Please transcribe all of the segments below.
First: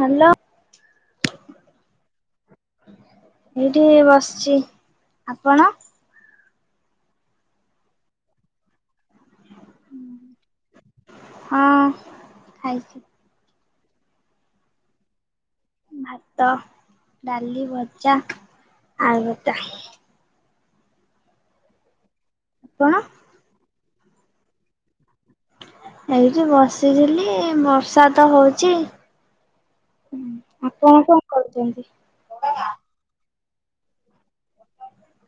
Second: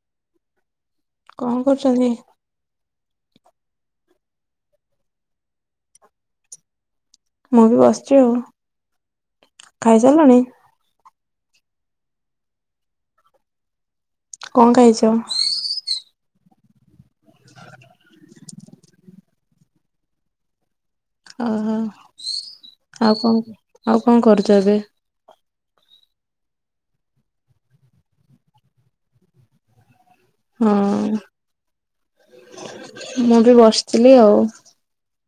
Hello କଣ କରୁଚନ୍ତି? ଏଇଠି ବସଚି ଆପଣ? ମୁଁ ବି ବସଚି ଆଉ ଖାଇସାରଲଣି? ହଁ ଖାଇଚି। କଣ ଖାଇଚ? ଭାତ, ଡାଲି, ଭଜା, ଆଳୁଭର୍ତ୍ତା। ଓହୋ ଆପଣ? ଆଉ କଣ ଆଉ କଣ କରୁଚ ଏବେ? ଏଇଠି ବସିଥିଲି ବର୍ଷା ତ ହଉଚି। ଆପଣ ହଁ କଣ କରୁଛନ୍ତି? ମୁଁ ବି ବସିଥିଲି ଆଉ।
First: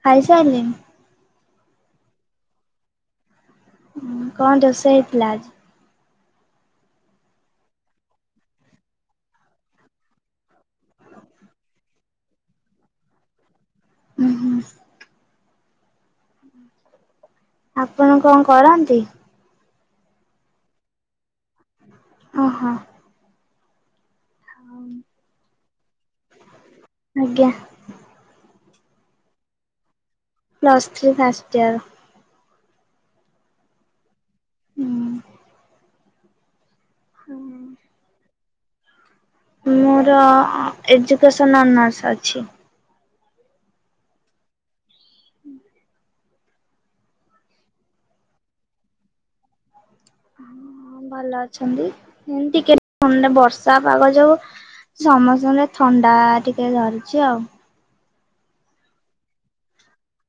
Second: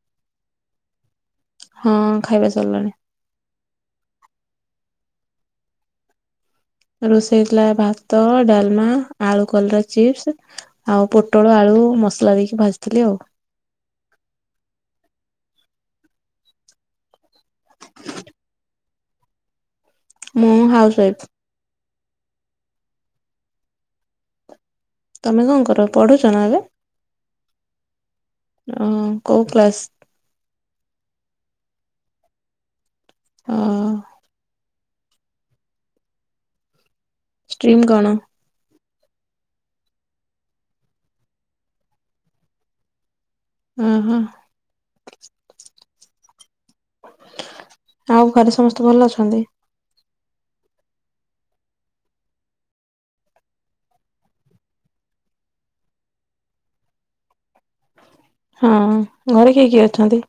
ଖାଇସାଇଲେଣି? ହଁ ଖାଇବା ସରିଲାଣି। କଣ ରୋଷେଇ ହେଇଥିଲା ଆଜି? ରୋଷେଇ ହେଇଥିଲା ଭାତ, ଡାଲମା, ଆଳୁ କଲରା ଚିପ୍ସ ଆଉ ପୋଟଳ ଆଳୁ କୁ ମସଲା ଦେଇକି ଭାଜିଥିଲି ଆଉ। ହୁଁ ହୁଁ। ଆପଣ କଣ କରନ୍ତି? ମୁଁ ହାଉସ ୱାଇଫ୍। ଓ ହୋ। [inaudible] ତମେ କଣ କର ପଢୁଛ ନା ଏବେ? ଆଜ୍ଞା। ଓ କୋଉ class? Plus three first year. ହଁ। ହୁଁ। ଷ୍ଟ୍ରିମ୍ କଣ? ମୋର ଏଜୁକେସନ୍ ଅନର୍ସ ଅଛି। ଓ ହୋ। ଆଉ ଘରେ ସମସ୍ତେ ଭଲ ଅଛନ୍ତି? ଭଲ ଅଛନ୍ତି। ଏମିତି କେ ବର୍ଷା ପାଗ ଯୋଗୁ ସମସ୍ତଙ୍କ ଥଣ୍ଡା ଟିକେ ଧରିଛି ଆଉ। ହଁ। ଘରେ କିଏ କିଏ ଅଛନ୍ତି?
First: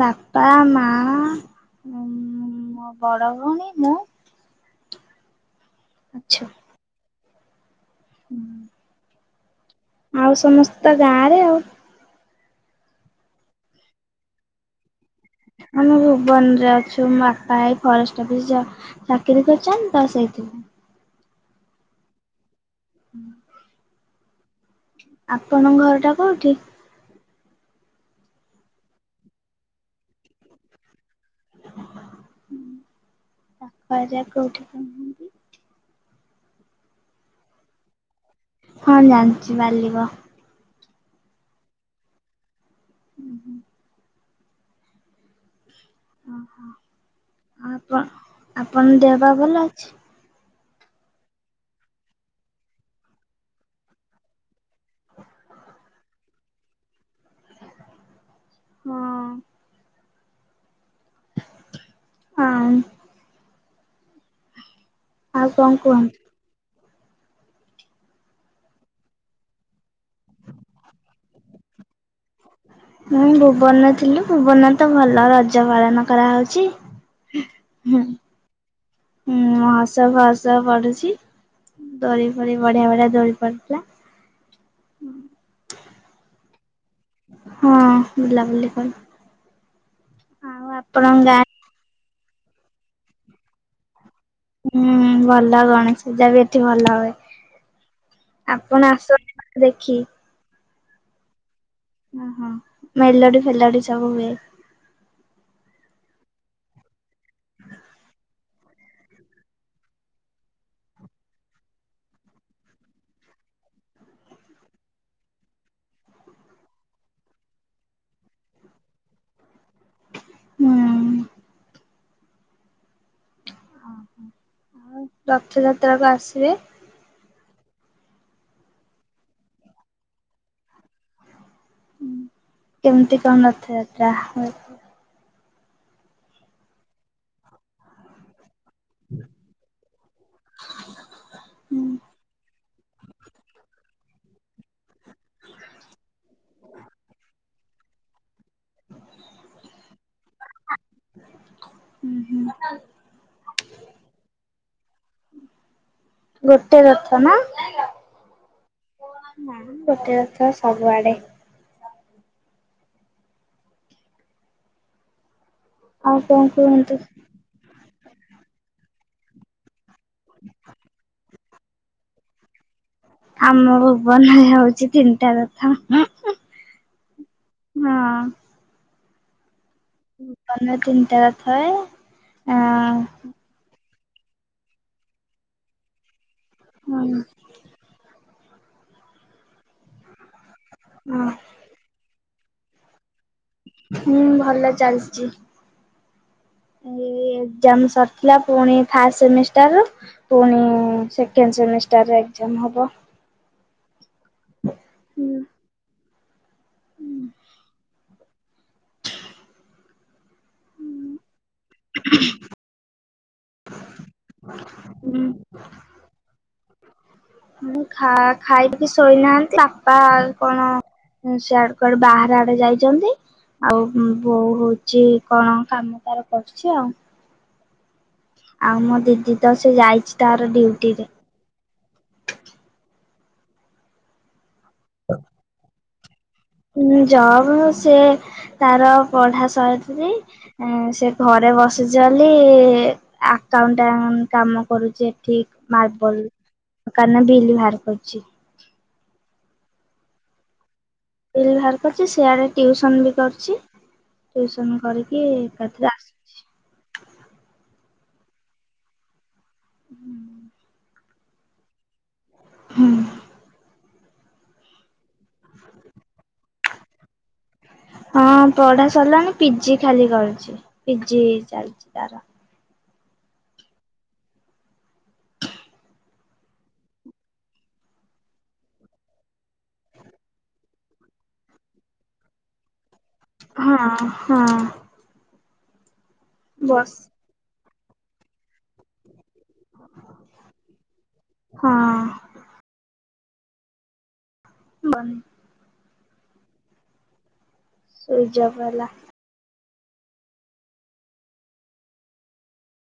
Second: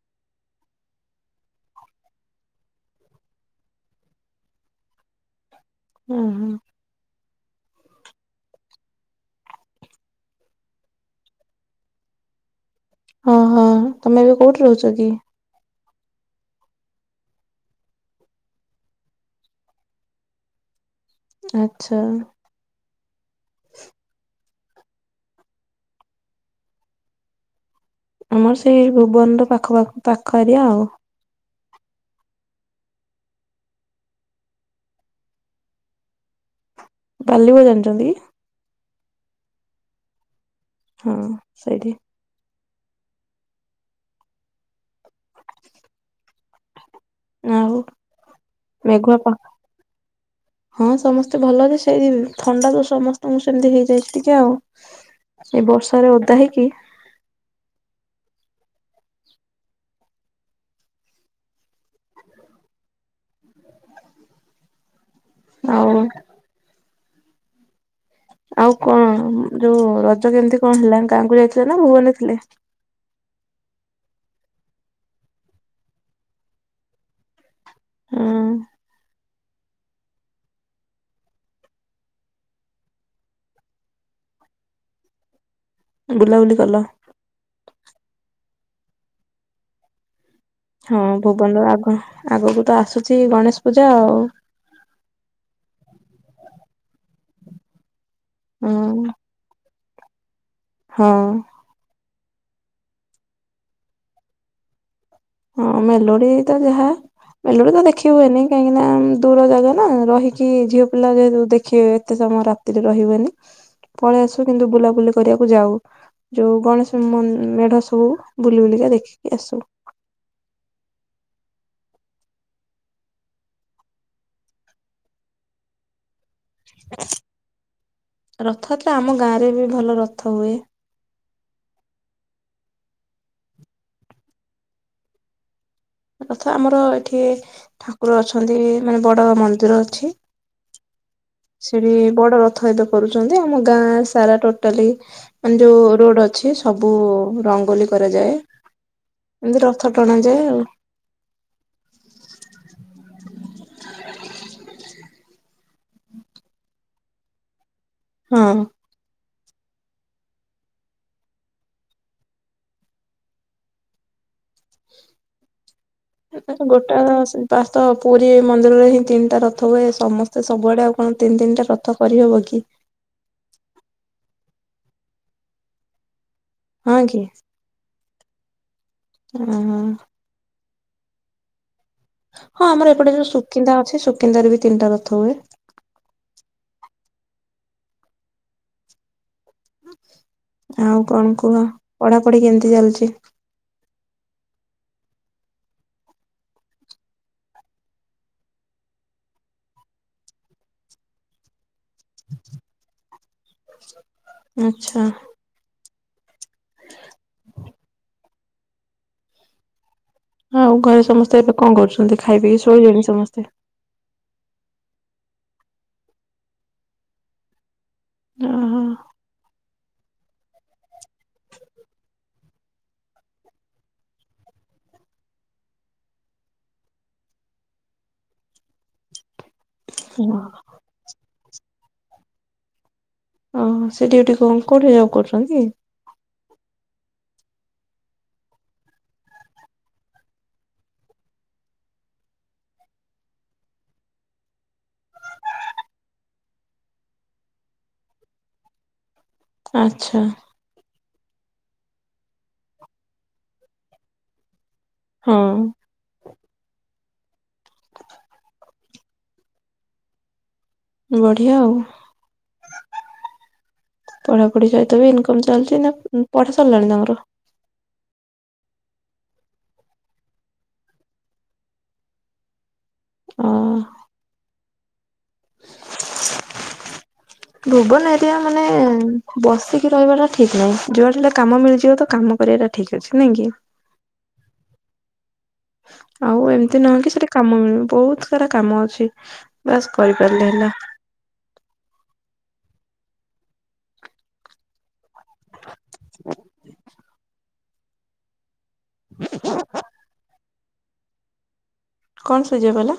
ବାପା, ମା ମୋ ବଡ ଭଉଣୀ ମୁଁ। ଉଁ ହୁଁ। ହୁଁ। ଆଉ ସମସ୍ତ ଗାଁ ରେ ଆଉ। ଓ ହୋ ତମେ ଏବେ କୋଉଠି ରହୁଛ କି? ଆମେ ଭୁବନ ରେ ଅଛୁ। ମୋ ବାପା ଭାଇ ଫରେଷ୍ଟ ଅଫିସ ଚାକିରୀ କରିଛନ୍ତି ତ ସେଇ। [unintelligible] ଆଚ୍ଛା। ହୁଁ। ଆପଣଙ୍କ ଘର ଟା କୋଉଠି? ଆମର ସେଇ ଭୁବନର ପାଖ ପାଖ ପାଖ ଆରିଆ ଆଉ। [unintelligible] ବାଲିିବୋ ଜାଣିଛନ୍ତି କି? ହଁ ଜାଣିଛି ବାଲିବୋ। ହଁ ସେଇଠି। ଉଁ ହୁଁ। ଆଉ ଆପଣ ଆପଣ ମେଘୁଆ ଦେହପା ପା ଭଲ ଅଛି? ହଁ ସମସ୍ତେ ଭଲ ଯେ ସେଇ ଥଣ୍ଡା ତ ସମସ୍ତଙ୍କୁ ସେମିତି ହେଇଯାଇଛି ଟିକେ ଆଉ। ଏଇ ବର୍ଷା ରେ ଓଦା ହେଇକି ହଁ। ହଁ। ଆଉ କଣ କୁହନ୍ତୁ? ଆଉ କଣ ଯୋଉ ରଜ କେମିତି କଣ ହେଲା ଗାଁ କୁ ଯାଇଥିଲେ ନା ଭୁବନ ଥିଲେ? ମୁଁ ଭୁବନ ଥିଲୁ ଭୁବନରେ ତ ଭଲ ରଜ ପାଳନ କରାହଉଛି। ହୁଁ ହଁ ହୁଁ ସବୁ ହସ ପଡୁଛି ଦୋଳି ଫୋଳି ବଢିଆ ବଢିଆ ଦୋଳି ପଡୁଥିଲା। ବୁଲାବୁଲି କଲ? ହଁ ବୁଲାବୁଲି କଲୁ। ଆଉ ହଁ ଆପଣଙ୍କ ଗାଁ ଭୁବନରୁ ଆଗ ଆଗକୁ ତ ଆସୁଛି ଗଣେଶ ପୂଜା ଆଉ। ହୁଁ ଭଲ ଗଣେଶ ପୂଜା ବି ଏଠି ଭଲ ହୁଏ। ହଁ ଆପଣ ଆସନ୍ତି କଣ ଦେଖି? ହଁ। ଓ ହୋ ମେଲୋଡି ଫେଲୋଡି ସବୁ ହୁଏ। ହଁ ମେଲୋଡି ତ ଯାହା ମେଲୋଡି ତ ଦେଖି ହୁଏନି କାହିଁକି ନା ଦୂର ଜାଗା ନା ରହିକି ଝିଅ ପିଲା ଯେହେତୁ ଦେଖିବେ ଏତେ ସମୟ ରାତିରେ ରହିବେନି ପଳେଇ ଆସୁ କିନ୍ତୁ ବୁଲାବୁଲି କରିବାକୁ ଯାଉ। ଯୋଉ ଗଣେଶ ମେଢ ସବୁ ବୁଲି ବୁଲିକା ଦେଖିକି ଆସୁ। ହୁଁ ଓହୋ ଆଉ ରଥଯାତ୍ରା କୁ ଆସିବେ ରଥଯାତ୍ରା ଆମ ଗାଁରେ ବି ଭଲ ରଥ ହୁଏ। କେମିତି କଣ ରଥଯାତ୍ରା ହୁଏ? ରଥ ଆମର ଏଠି ଠାକୁର ଅଛନ୍ତି ମାନେ ବଡ ମନ୍ଦିର ଅଛି। ସେଠି ହୁଁ ବଡ଼ ରଥ ଯାତ୍ରା କରୁଛନ୍ତି ଆମ ଗାଁରେ ସାରା ଟୋଟାଲି ମାନେ ଯୋଉ ରୋଡ ଅଛି ସବୁ ରଙ୍ଗୋଲି କରାଯାଏ। ଏମତି ରଥ ଟଣାଯାଏ ଆଉ। ହୁଁ । ଗୋଟେ ରଥ ନା? ହଁ। ନା ଗୋଟେ ରଥ ସବୁଆଡେ। ଆଉ କଣ କୁହନ୍ତୁ? ଗୋଟେ [unintelligible] ପୁରୀ ମନ୍ଦିରରେ ହିଁ ତିନିଟା ରଥ ହୁଏ ସମସ୍ତେ ସବୁଆଡେ ଆଉ କଣ ତିନି ତିନିଟା ରଥ କରିହବ କି? ଆମ ଭୁବନରେ ହଉଛି ତିନିଟା ରଥ। ହଁ କି। ହଁ ଭୁବନରେ ତିନିଟା ରଥ ହୁଏ। ଆଁ ହଁ ଆମର ଏପଟେ ଯୋଉ ସୁକିନ୍ଦା ଅଛି ସୁକିନ୍ଦାରେ ବି ତିନିଟା ରଥ ହୁଏ। ହୁଁ। ଆଉ କଣ କୁହ ପଢାପଢି କେମିତି ଚାଲିଚି? ହୁଁ ଭଲ ଚାଲିଚି। [inaudible] ଏଜାମ ସରିଥିଲା ପୁଣି ଫାର୍ଷ୍ଟ ସେମିଷ୍ଟାର ପୁଣି ସେକେଣ୍ଡ ସେମିଷ୍ଟାର ଏକଜାମ୍ ହବ। ଆଚ୍ଛା। ହୁଁ ହଁ ଆଉ ଘରେ ସମସ୍ତେ ଏବେ କଣ କରୁଛନ୍ତି ଖାଇ ପିକି ଶୋଇଲେଣି ସମସ୍ତେ? ହୁଁ ହ ଖ ଖାଇବିକି ଓହୋ ଶୋଇନାହାନ୍ତି ବାପା କଣ ହୁଁ ସିଆଡୁ କୁଆଡେ ବାହାର ଆଡେ ଯାଇଛନ୍ତି। ଆଉ ବୋଉ ହଉଛି କଣ କାମ ତାର କରୁଛି ଆଉ? ଆଉ ମୋ ଦିଦି ତ ସେ ଯାଇଛି ତାର ଡଉଟି ରେ। ଓହୋ ସେ ଡିଉଟି କୋଉଠି ଯବ୍ କରୁଛନ୍ତି କି? ଜବ ସେ ତାର ପଢା ସାରିନି ସେ ଘରେ ବସି ସୁଜଲି ଆକାଉଣ୍ଟାଣ୍ଟ କାମ କରୁଛି ଏଠି ମାର୍ବଲ କାହ୍ନା ବିଲ୍ ବାହାର କରୁଛି। ଆଚ୍ଛା। ବିଲ୍ ବାହାର କରିଛି ସିଆଡେ ଟିଉସନ ବି କରୁଚି ଟିୟୁସନ୍ କରିକି ହଁ ଏଥିରେ ଆସୁଛି ହୁଁ। ବଢିଆ ଆଉ। ହୁଁ। ପଢାପଢି ସହିତ ବି ଇନକମ ଚାଲିଛି ନା ପଢା ସରିଲାଣି ତାଙ୍କର। ହଁ ପଢା ସରିଲାଣି ପିଜି ଖାଲି କରୁଛି ପିଜି ଚାଲିଛି ତାର। ଓ [inaudible] ଭୁବନ ଏରିଆ ମାନେ ବସିକି ରହିବା ଟା ଠିକ ନାହିଁ ଯୁଆଡେ ହେଲେ କାମ ମିଳିଯିବ ତ କାମ କରିବ। ସେଟା ଠିକ ଅଛି । ହଁ, ହଁ। ଆଉ ଏମିତି ବସ୍ ନୁହଁ କି ସେଠି କାମ ମିଳିବନି ବହୁତ ସାରା କାମ ଅଛି । ବାସ୍ କରିପାରିଲେ ହେଲା । ହଁ ବନି ହ [inaudible] ସୁଇଜ୍‌ ଅଫ୍ ହେଲା । [inaudible] କଣ ସୁରଜ୍ ଅଫ୍ ହେଲା?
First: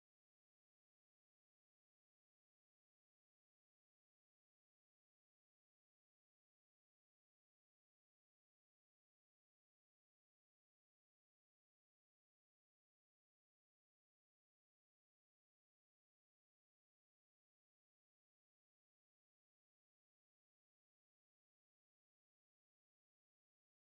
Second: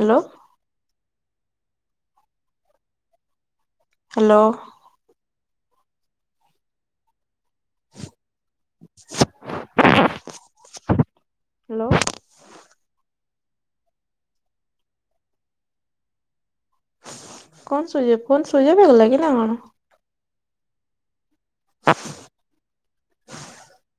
ହ୍ୟାଲୋ। ହ୍ୟାଲୋ। [inaudible] ହ୍ୟାଲୋ। କଣ switch off phone switch off ହେଇଗଲା କି ନା କଣ? [inaudible]